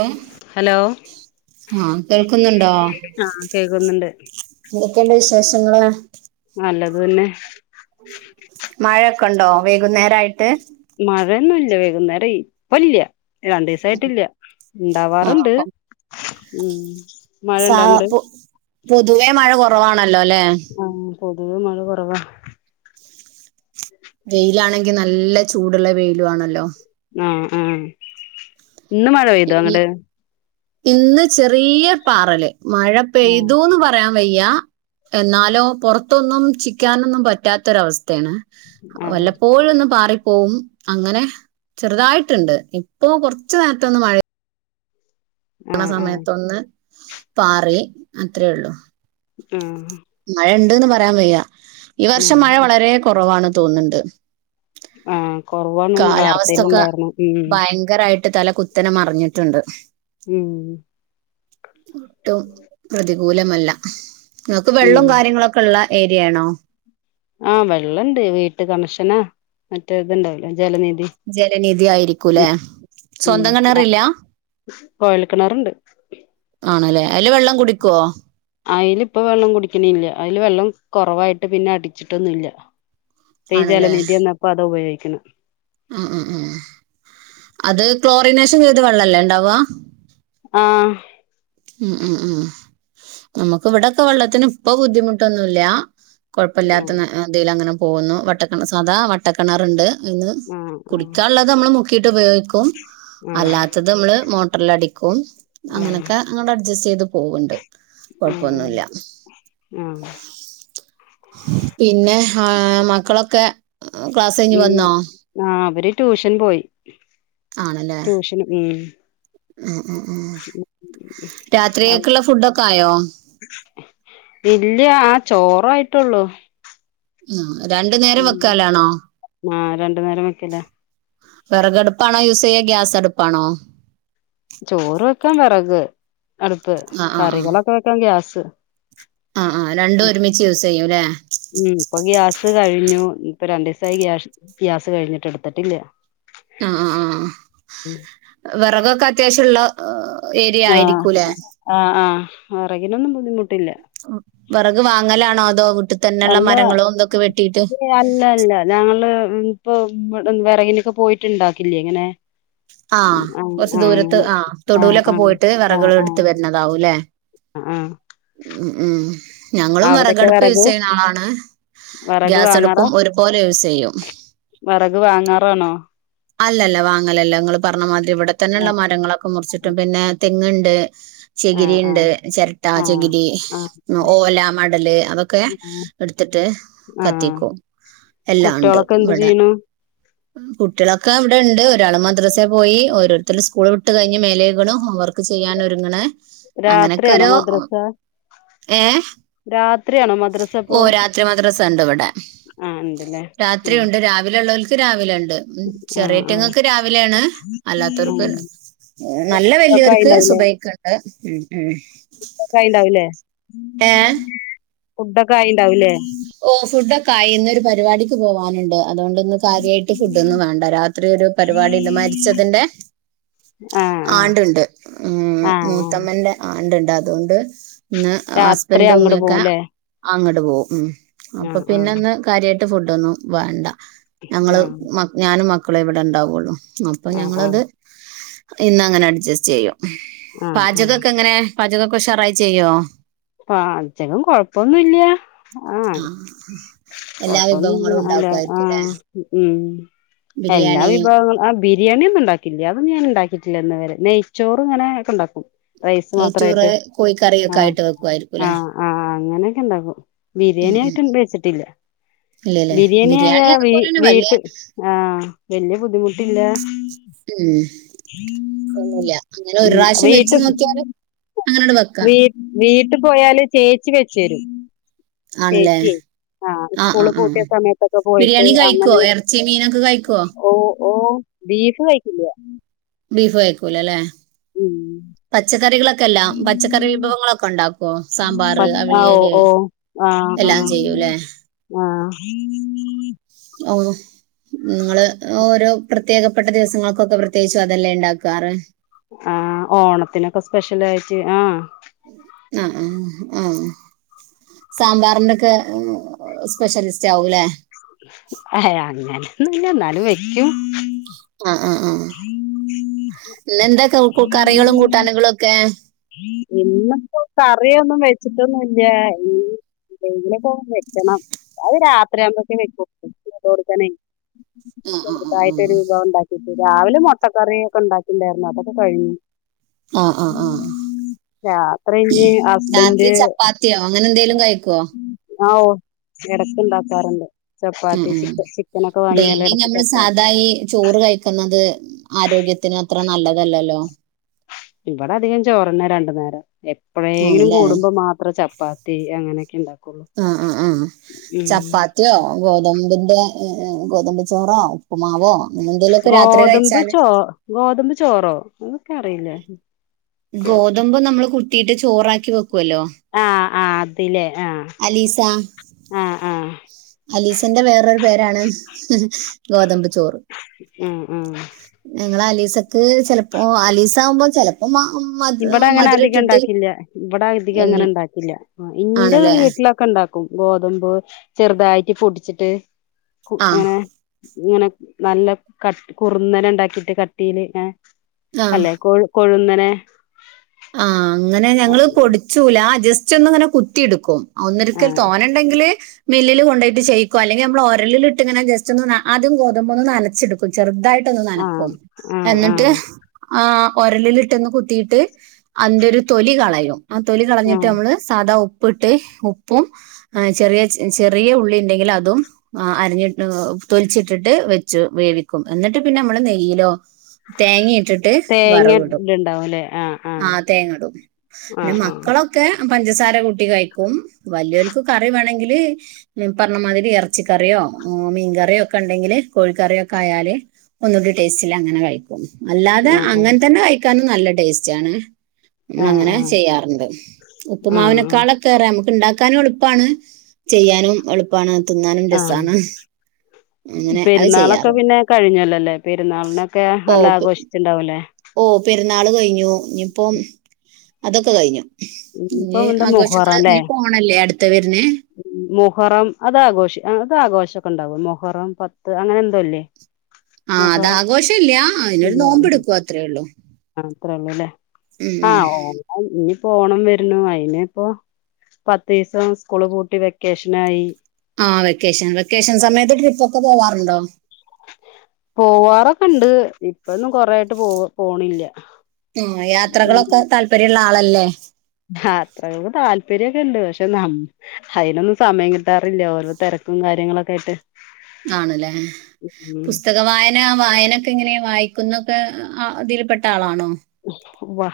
Hello hello ആ കേൾക്കുന്നുണ്ടോ ആഹ് കേക്കുന്നുണ്ട് കെണ്ട് വിശേഷങ്ങള നല്ലത് തന്നെ മയ ക്കണ്ടോ വെ ന്നേരായിട്ട് ഴന്നുംല്ല വേഗുന്നേരയി പല്യ രണ്ടു ദിവസ ആയിട്ടില്ല ആ ഇണ്ടാവാറുണ്ട് ഉം മഴ സാ ഇണ്ടാ അങ്ങട് പൊ പൊതുവേ മഴ കുറവാണ് ണല്ലോ ല്ലേ അതവ [unintelligible] മഴ കുറവാ വെയിലാണെങ്കി നല്ല ചൂടുള്ള വെയിലു ആണല്ലോ ആ ആ ഇന്ന് മഴ പെയ്തോ ഇനി അങ്ങട്ട് ഇന്ന് ചെറിയ പാറൽ മഴ ആഹ് പെയ്തുന്ന് പറയാൻ വയ്യാ എന്നാലോ പുറത്തൊന്നും ചിക്കാനൊന്നും പറ്റാത്തൊരവസ്ഥയാണ് ആഹ് വല്ലപ്പോഴും ഒന്ന് പാറി പോകും അങ്ങനെ ചെറുതായിട്ടുണ്ട് ഇപ്പോ കുറച്ച് നേര പെട്ടെന്ന് മഴ ആഹ് [unintelligible] ആഹ് സമയത്തൊന്ന് പാറിം അത്രേ ഉള്ളു മം മഴ ഉണ്ട്ന്ന് പറയാൻ വയ്യ ഈ ഉം വർഷം മഴ വളരെ കുറവാണ് തോന്ന്ണ്ട് ആ കുറവാണ് ഒക്കെ വാർത്തൽണ്ടായിരുന്നു ഉ ഭയങ്കരമായിട്ട് തല കുത്തനെ മറഞ്ഞിട്ടുണ്ട് ഉം ഒട്ടും പ്രതികൂല മല്ല നിങ്ങക്ക് ഉം വെള്ളവും കാര്യങ്ങളൊക്കെ ഉള്ള ഏരിയാണോ ആ വെള്ളണ്ട് വീട്ട് കണക്ഷനാ മറ്റേ ഇതുണ്ടാവുല്ലോ ജലനിധി ജലനിധി ആയിരിക്കൂലേ സ്വന്തം മം കിണറില്ല കോയൽ കിണറുണ്ട് ആണ്ല്ലേ അതില് വെള്ളം കുടിക്കേ ആയിൽ ഇപ്പം വെള്ളം കുടിക്ക്ണില്ല അയിൽ വെള്ളം കുറവായിട്ട് പിന്നെ അടിച്ചിട്ടൊന്നുംല്ല ഇപ്പം ഈ ആണല്ലേ ജലനിധി വന്നപ്പോൾ അതാ ഉപയോഗിക്ക ക്ക്‌ണ് [unintelligible] ഉം ഉം ഉം അത് ക്ലോറിനേഷൻ ചെയ്ത് വെള്ളല്ലേ ഉണ്ടാവാ ആ മം മംമം നമുക്ക് ഇവിടൊക്കെ വെള്ളത്തിന് ഇപ്പൊ ബുദ്ധിമുട്ടൊന്നുല്ല ആഹ് കൊഴപ്പല്ലാത്തന്ന ന്ന ഇതിലങ്ങനെ പോകുന്നു വട്ടക്കിണ സാധാ വട്ടക്കെ ണറുണ്ട് ഇന്ന് ആഹ് കുടിക്കാള്ളത് നമ്മള് മുക്കിയിട്ട് ഉപയോഗിക്കും ആഹ് അല്ലാത്തത് നമ്മള് മോ ട്രില്ലടി ക്കും ആഹ് അങ്ങനെക്കെ ക്കെ ആഹ് അങ്ങോട്ടഡ്ജസ്റ്റ് ചെയ്ത് പോവുണ്ട് ഉം ഉം കൊഴപ്പൊന്നുവില്ല ആഹ് പിന്നെ ആ മക്കളൊക്കെ ക്ലാസ് കയിഞ്ഞ് ഉം വന്നോ ആഹ് അവര് ട്യൂഷൻ പോയി ട്യൂഷനു ഉം ആ രാത്രിയേക്കുള്ള ഫുഡൊക്കെ ആയോ ഇല്ല അ [unintelligible] ചോറായിട്ടൊള്ളൂ ങ്ങാ ഉം ആ രണ്ട് നേരം വെക്കലാ വെറകടുപ്പാണോ യൂസ് ചെയ്യ ഗ്യാസ് അടുപ്പാണോ ചോറ് വെക്കാൻ വെറക് അടുപ്പ് ആ ആ ആ കറികളൊക്കെ വെക്കാൻ ഗ്യാസ് ത് ആ ആ രണ്ടും ഒരുമിച്ച് യൂസ് ചെയ്യൂ ല്ലെ ഴിഞ്ഞു ഇപ്പ രണ്ടിസായി ഗ്യാഷ് ഗ്യാസ് കഴിഞ്ഞിട്ട് എടുത്തിട്ടില്ല ആ ആ ആ വെറകൊക്കെ അത്യാവശ്യുള്ള ആ ആ ആ ആ വെറകിനൊന്നും ബുദ്ധിമു വെറക് വാങ്ങലാണോ അ ദോ കൂട് അല്ല അല്ല അല്ല ഞങ്ങള് ഇപ്പ ഇവട വെറകിനൊക്കെ പോയിട്ടുണ്ടാക്കില്ലേ ഇങ്ങനെ ആ ആഹ് കുറച്ചു ആഹ് ദൂരത്ത് അങ്ങനെ ആ ആഹ് തൊടുവിലൊക്കെ ആഹ് പോയിട്ട് വെറക് ആഹ് കൾ എടുത്ത ആഹ് വരുന്നതാവൂല്ലെ ആഹ് ഉം ഉം ഞങ്ങളും അവിടൊക്കെ വെറകടുപ്പ് യൂസ് വെറക് ചെയ്യണ ആളാണ് വെറക് വാങ്ങാറാ ഗ്യാസടുപ്പും ഒരുപോലെ യൂസ് ചെയ്യും അത് വാങ്ങാറാണോ അല്ലല്ല വാങ്ങലല്ല നിങ്ങൾ പറഞ്ഞ മാതിരി ഇവിടെ തന്നെുള്ള ആഹ് മരങ്ങളൊക്കെ മുറിച്ചിട്ടും പിന്നെ തെങ്ങുണ്ട് ചകിരി ആഹ് ഉണ്ട് ആഹ് ചിരട്ട ആഹ് ചകിരി ആഹ് ഓല മടല് അതൊക്കെ ആഹ് എടുത്തിട്ട് ആഹ് കത്തിക്കും എല്ലാം ഉണ്ട് കുട്ടികളൊക്കെ എന്ത് ഇവിടെ ചെയ്യണു ആട്ട [unintelligible] കുട്ടികളൊക്കെ അവിടെ ഉണ്ട് ഒരാള് മദ്രസെ പോയി ഓരോരുത്തർ സ്കൂൾ വിട്ട് കഴിഞ്ഞ് മേലേക്കണം ഹോം വർക്ക് ചെയ്യാൻ ഒരുങ്ങണെ അങ്ങനെയൊക്കെ രാത്രിയാണോ ഒരുോ മദ്രസ ഏഹ രാത്രിയാണോ മദ്രസ ഇപ്പോ ഓ രാത്രി മാത്ര രസ ഉണ്ട് ഇവിടെ ആഹ് ഉണ്ടല്ലേ രാത്രി ആഹ് ഉണ്ട് രാവിലെുള്ളവർ രാവിലെ ഉണ്ട് ഉം ആഹ് ചെറിയറ്റങ്ങക്ക് രാവിലെയാണ് ആഹ് അല്ലാത്തവർക്ക് ആഹ് നല്ല ഒക്കെ വൽയവർക്ക് ആയിണ്ടാവൂലേ സുബയ്ക്ക്ണ്ട് ഉം ഉം ഒക്കെ ആയിണ്ടാവൂലേ ഏ ഫുഡൊക്കെ ആയിണ്ടാവൂല്ലേ ഓ ഫുഡൊക്കായി ഇന്നൊരു പരിപാടിക്ക് പോവാന്ണ്ട് അതോണ്ട്ന്ന് കാര്യായിട്ട് ഫുടൊന്നും വേണ്ട രാത്രി ഒരു പരിപാടി ഇണ്ട് മരിച്ചതിന്റെ ആഹ് ആഹ് ആണ്ട്ണ്ട് ഉ ആഹ് ആഹ് മൂത്തമ്മന്റെ ആ ണ്ട് ണ്ട് അതോണ്ട് ഇന്ന് രാത്രി ഹസ്ബന്റും അങ്ങട് ഉമ്മക്കെ പോവുംല്ലേ അങ്ങട് പോവും ഉം അപ്പ ആഹ് പിന്നെ ആഹ് ഇന്ന് കാര്യായിട്ട് ഫുടോന്നും വേണ്ട ഞങ്ങള് ആഹ് മ ഞാനും മക്ക് മക്കളെ ഇവിടെണ്ടാവോള്ളൂ അപ്പ ആഹ് ആഹ് ഞങ്ങളത് ഇന്ന് അങ്ങനെ അഡ്ജസ്റ്റ് ചെയ്യും ആഹ് ആഹ് പാചകംക്കെ എങ്ങനെ പാചകക്കെ ഉഷറായി ചെയ്യോ പാചകം കൊഴപ്പൊന്നുല്ല ആഹ് ആ എല്ലാ കൊഴപ്പൊന്നുല്ല വിഭവങ്ങളും അല്ല ആ ഉണ്ടാക്കുമായിരിക്കും അല്ലെ മ് എല്ലാ ബിരിയാണി വിഭവങ്ങളും ബിരിയാണി ഒന്നും ഉണ്ടാക്കില്ല അതും ഞാൻ ഇണ്ടാക്കിയിട്ടില്ല ഇന്ന് വരെ നെയ്ച്ചോറും ഇങ്ങനെ ഒക്കെ ഇണ്ടാക്കും ഏറ്റൂറ് കോഴിക്കറിയൊക്കെ ആയിട്ട് വെക്കുയിരിക്കുംല്ലേ അങ്ങനെക്കെ ഇണ്ടാക്കും ബിരിയാണി ആയിട്ട് ഇണ്ട് ഇല്ലല്ലേ ബിരിയാണി ആയ വീ അതുപോലെ തന്നെ വലിയ വീട്ട് ആ വല്യ ബുദ്ധിമുട്ടില്ല ഉം ഒന്നുമില്ല അങ്ങനെ ഒരു പ്രാവശ്യം വീട്ട് വെച്ച് നോക്കിയാല് അങ്ങനോട് വെക്കാം വീ വീ ട്ട് പോയാല് ചേച്ചി വെച്ചരും ആണല്ലേ ആ ആ സ്കൂള് ആ പൂട്ടിയ സമയത്തൊക്കെ പോയിട്ട് ബിരിയാണി കഴിക്കോ അങ്ങനെ എറച്ചി മീനൊക്കെ കഴിക്കോ ഓ ഓ ബീഫ് കയ്ക്കില്ല ബീഫ് കയ്ക്കൂലല്ലേ പച്ചക്കറിള കല്ല പച്ചക്കറി വിഭവങ്ങളൊക്കെണ്ടോ ഓ ഓ ആഹ എല്ലാം ചെയ്യൂലേ ആഹ ആഹ ഉം ഓ നിങ്ങള് ഓരോ പ്രത്യേക പപ്പെട്ട ദിവസങ്ങൾക്കൊക്കെ പ്രത്യേകിച്ചും അതെല്ലാം ഉണ്ടാറ് ആഹ ഓണത്തിനൊക്കെ സ്പെഷ്യൽ ആയിട്ട് ആഹ ആഹ ആഹ ആഹ സാമ്പാറിന്റെൊക്കെ സ്പെഷ്യലിസ്റ്റ് ആവലെ ഹ ആങ്ങാണ് ഇല്ല എ എന്നാലും വെക്കും ആ ആ ആ് ആ പിന്ന എന്തൊക്കെ കറികളും കൂട്ടാനകുംൊക്കെ ഇന്നിപ്പോ കറിയൊന്നും വെച്ചിട്ടൊന്നും ഇല്ല ഈ എെയില പോ വെക്കണം അത് രാത്രിയാവുമ്പക്കെ വെക്കും അതോടു തനെ ആ ആ ആ ശരി ബായിട്ടറി ബൗണ്ടാക്കി രാവിലെ മുട്ടക്കറിയ ഒക്കെ ഉണ്ടാക്കില്ലായിരുന്നു അതൊക്കെ കഴിഞ്ഞു ആഹ ആ ആഹ രാത്രി ഇനി രാത്രി ഹസ്ബൻഡ് ചപ്പാത്തിയോ അങ്ങനെ എന്തെലും കഴിക്കുവോ ആ ഇടക്കുണ്ടാക്കാറുണ്ട്ോ ഉ ഉം ഡെയിലി ഇടക്ക് നമ്മൾ ചപ്പാത്തി സാധായി ചോറ് കഴിക്കുന്നത് ആരോഗ്യത്തിന് അത്ര നല്ലതല്ലല്ലോ ഇവിടെ അധികം ചോറിന്ന രണ്ടു നേരം എപ്പോഴെങ്കിലും ആണല്ലേ കൂടുമ്പോ മാത്രമേ ചപ്പാത്തി അങ്ങനെയൊക്കെ ഉണ്ടാക്കുള്ളൂ ആ ആ ആ ഉ ചപ്പാത്തിയോ ഗോതമ്പിന്റെ ഏർ ഗോതമ്പച്ചോറോ ഉപ്പുമാവോ അങ്ങനെ എന്തേലുമൊക്കെ രാത്രി ഗോതമ്പ് കഴിച്ചാല് ക്ക അറിയില്ലേ ഗോതമ്പ് നമ്മള് കു കിട്ട് ചോറാക്കി വക്കും ക്കല്ലോ ആതില്െ അലീസ ആഹ് അലീസന്റെ വേറൊരു പേരാണ് ഗോതമ്പ് ചോറ് ഉം ഉം അതക്ക് ചിലപ്പോ അലീസ ആകുമ്പോ ചിലപ്പ ഇവടെ അങ്ങനെ അധികം ഇണ്ടാക്കില്ല. ഇവടെ അധികം ഉം, അങ്ങനെ ഇണ്ടാക്കില്ല. ആഹ് ഇൻ്റെ ആണല്ലേ വീ ട്ട്ലൊക്ക ണ്ടാക്കും ഗോതമ്പ് ചെറുതായിട്ട് പൊടിച്ചിട്ട് ക്കും ആ എങ്ങനെ ഇങ്ങനെ നല്ല കട്ടി കുറുന്നരെ ഇണ്ടാക്കിട്ട് കട്ടീല് ഏഹ് അല്ലേ കൊഴ് കൊഴുന്ന നെ ആഹ് അങ്ങനെ ഞങ്ങള് പൊടിച്ചൂല ജസ്റ്റ് ചെന്ന് ങ്ങനെ കുത്തിയിടും ഒന്നൊരിക്കൽ ആഹ് തോന്നണ്ടെങ്കില് മില്ലില് കൊണ്ടോയിട്ട് ചെയ്യിക്കു അല്ലെങ്കിൽ നമ്മൾ ഒരലിട്ട്ങ്ങനെ ജസ്റ്റ് ഒന്ന് ആദ്യം ഗോതമ്പൊ ഒന്ന് നനച്ചെടുക്കും ചെുതയി ട്ടന്ന് ആഹ് നനക്കും ആഹ് എന്നിട്ട് ആഹ് ആഹ് ഒരലിലിട്ടന്ന് കുത്തിട്ട് അന്റെ ഒരു തൊലി കളയും ആഹ് തൊല കളഞ്ഞിട്ട് ആഹ് നമ്മള് സാധാ പ്പ് പ്പിട്ട് ഉപ്പും ചെറിയ ചെറിയ ഉള്ളി ഉണ്ടെങ്കിൽ അതും അരിഞ്ഞി തൊലിച്ചിട്ടിട്ട് വെച്ചു വേവിക്കും എന്നിട്ട് പിന്നെ നമ്മള് നെയ്യലോ തേങ്ങ ട ഉണ്ടാവുംല്ലേ ആഹ് ആഹ് ആഹ് തേങ്ങടും പിന്നെ ആഹ് മക്കളൊക്കെ പഞ്ചസാര കൂട്ടി കഴിക്കും വലിയൽക്ക് കറി വേണമെങ്കിൽ പറഞ്ഞമാതിരി ഇറച്ചിക്കറിയോ മീൻ കറിയോ ഒക്കെ ഉണ്ടെങ്കിൽ കോഴിക്കറിയൊക്കെ ആയാൽ ഒന്നുകൂടി ടേസ്റ്റിൽ അങ്ങനെ കഴിക്കും അല്ലാതെ ആഹ് ആഹ് അങ്ങനെ തന്നെ കയി ട്ടനും നല്ല ടേസ്റ്റ് ആണ് ആഹ് നമ്മളങ്ങനെ ആഹ് ചെയ്യാറുണ്ട് ആഹ് ഉപ്പുമാവിനെക്കാളൊകെറെ നമു ഉണ്ടാക്കാനും എളുപ്പാണ് ചെയ്യാനും എളുപ്പാണ് ആഹ് അങ്ങനെ അത് പെരുന്നാളൊക്കെ ചെയ്യാറ് പിന്നെ കഴിഞ്ഞല്ലല്ലേ പെരുന്നാളിനൊക്കെ നല്ല ആഘോഷിച്ചിണ്ടാവൂല്ലേ ഓഹ് പെരുന്നാൾ കഴിഞ്ഞു ഇനിയിപ്പോം അതൊക്കെ കഴിഞ്ഞു ഇനി ഇനിയിപ്പം എന്താ മുഹറം ആഘോഷങ്ങള് അല്ലേ ഇഞ്ഞ്പോണല്ലേ അടുത്ത് ത്തവരുന്നെ മുഹറം അതാഘോഷി അത് ആഘോഷക്കെ ഉണ്ടാവോ മുഹറം പത്ത് അങ്ങനെ എന്തോല്ലേ ആഹ് അത് മുഹറം ആഘോഷം ഇല്ല അതിനൊരു നോമ്പ് എടുക്കും അത്രേള്ളൂ അത്രള്ളൂ ലേ ആഹ് ഓഹ് ഇഞ്ഞി പോണം വരുന്നു അയിനി ഇപ്പോ പത്തീസം സ്കൂള് പൂട്ടി വെക്കേഷനായി ആഹ് വെക്കേഷൻ വെക്കേഷൻ സമയത്ത് ട്രിപ്പ് പോവാറൊക്കെ ഇണ്ട് ഇപ്പൊന്നും കൊറായിട്ട് പോ പോണില്ല ആ യാത്രകളൊക്കെ താല്പര്യള്ള ആളല്ലേ അത്രയോ താല്പര്യമൊക്കെ ഉണ്ട് പക്ഷെ അതിനൊന്നും സമയം കിട്ടാറില്ല ഓരോ തിരക്കും കാര്യങ്ങളൊക്കെ ആയിട്ട് ആണല്ലേ ഉം പുസ്തക വായന ആ വായനൊക്കെ എങ്ങനെയ വായി ക്കുന്നൊക്കെ അതിൽപ്പെട്ട ആളാണോ ഉം വാ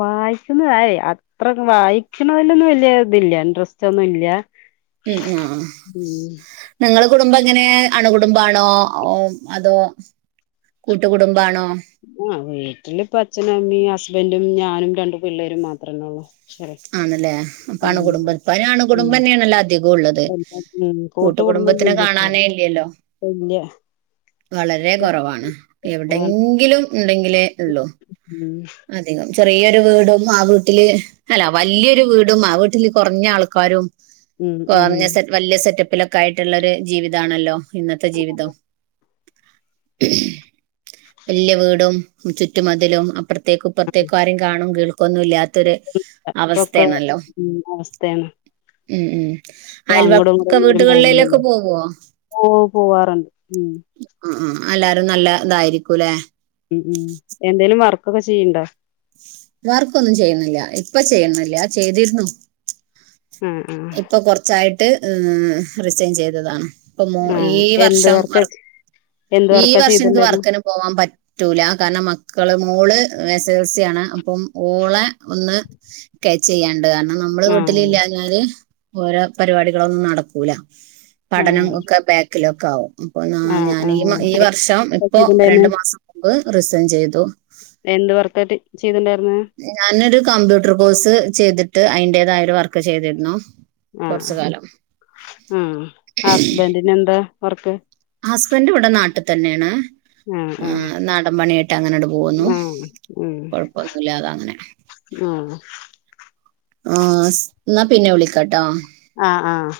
വായിക്കുന്നത് അത്ര വായിക്കണതിലൊന്നും വല്യ ഇതില്ല ഇൻട്രസ്റ്റ് ഒന്നും ഇല്ല ഉം ആ ഉം നിങ്ങ കുടുംബം എങ്ങനെ അണു കുടുംബാണോ അതോ കൂട്ടുകുടുംബാണോ ആ വീട്ടില് ഇപ്പ അച്ഛനമ്മി അ ബന്റും ഞാനും രണ്ടു പിള്ളേരും മാത്രമേ ഉള്ളൂ ശരി ആണല്ലേ അപ്പണുകുടുമ്പം ഉം ഇപ്പൊ ഉം ആണുടുംബന്നെണ് എല്ലാ ള്ളത് ഉം കൂട്ടു കൂട്ടുകുടുംബത്തിനെ കുടുംബൊന്നുല്ല ഇപ്പൊ കാണാനേ ഇല്ലല്ലോ വല്യ വളരെ കുറവാണ് എവിടെങ്കിലും ഉണ്ടെങ്കിലേ ഉള്ളോ ഉം അധികം ചെറിയൊരു വീടും ആ വീട്ടില് അല്ല വലിയൊരു വീടും ആ വീട്ടില് കുറഞ്ഞ ആൾക്കാരും ഉം കൊർ ഉം സെറ്റ് വലിയ സെറ്റപ്പ് പ്പിലൊക്കെ ആയിട്ടുള്ളൊരു ജീവിതമാണല്ലോ ഇന്നത്തെ ജീവിതം വലിയ വീടും ചുറ്റുമതിലും അപ്പ ത്യേക്ക് ഇപത്യേക ആരും കാണും കേ ഒന്നു ഇല്ല ത്തൊര് ഒക്കെ അവസ്ഥയാണ് ഉം ഉം ഇപ്പൊ അങ്ങടും അയൽവക്ക ഇങ്ങടും എല്ലാരും വീട്ടുകളേിലൊക്കെ പോവില്ലല്ലോ പോവോ ഓ പോവാറുണ്ട് ഉം ആ ആ എല്ലാരും നല്ല ഇതായിരിക്കുംല്ലെ ഉ ഉം എന്തേങ്കലും വർ ക്കൊക്കെ ചെയ്യ്ണ്ട വർക്കൊന്നും ചെയ്യുന്നില്ല ഇപ്പ ചെയ്യുന്നില്ല ചെയ്തിരുന്നു. ആഹ് ആഹ് ഇപ്പൊ കൊറച്ചായിട്ട് ട്ട് റിസൈൻ ചെയ്തതാണ്. ഇപ്പൊ മോ ഈ ആഹ് എന്ത് വർഷം വർക്ക ഈ വർഷം എനിക്ക് വർക്കന് പോകൻ പറ്റൂല കാരണം മക്കള് മോള് എ എൽ സി ആണ് അപ്പം ഓള ഒന്ന് ചെയ്യ ണ്ട് കാരണം നമ്മള് വീട്ടില ആഹ് ഇില്ലാഞാല്. ഓരോ പരിപാടികളൊന്നും നടക്കൂല. പഠനം ആഹ് ഒക്കെ ബേക്ക് എിലോക്കാവോ അപ്പൊ ന ആഹ് ഞാനീ ഈ ആഹ് വർഷം ഇപ്പോൊ ചെയ്തിണ്ടായിരുന്നു രണ്ടു മാസം മുമ്പ് റിസൈൻ ചെയ്തു. എന്ത് വറത്തട്ട ചെയ്തിണ്ടായിരുന്നെ. ഞാനൊരു കമ്പ്യൂട്ടർ കോഴ്സ് ചെയ്തിട്ട് അതിന്റേതായരു വർക്ക് ചെയ്തിരുന്നു. കുറച്ചു ആഹ് കാലം ഉം ഹസ്ബന്റിന് എന്താ വർക്ക്. ഹസ്ബൻഡ് ഇവിടെ നാട്ടിൽ തന്നെയാണ്. ആഹ് ആഹ് ർ നാടൻ പണിയായിട്ട് അങ്ങനോട്ടട് പോകുന്നു ആഹ് ഉം ഉം കൊഴപ്പൊന്നുമല്ലാതെ അങ്ങനെ ആഹ് ആഹ് എന്നാ പിന്നെ വിളിക്കാട്ടോ ആഹ് ആഹ്.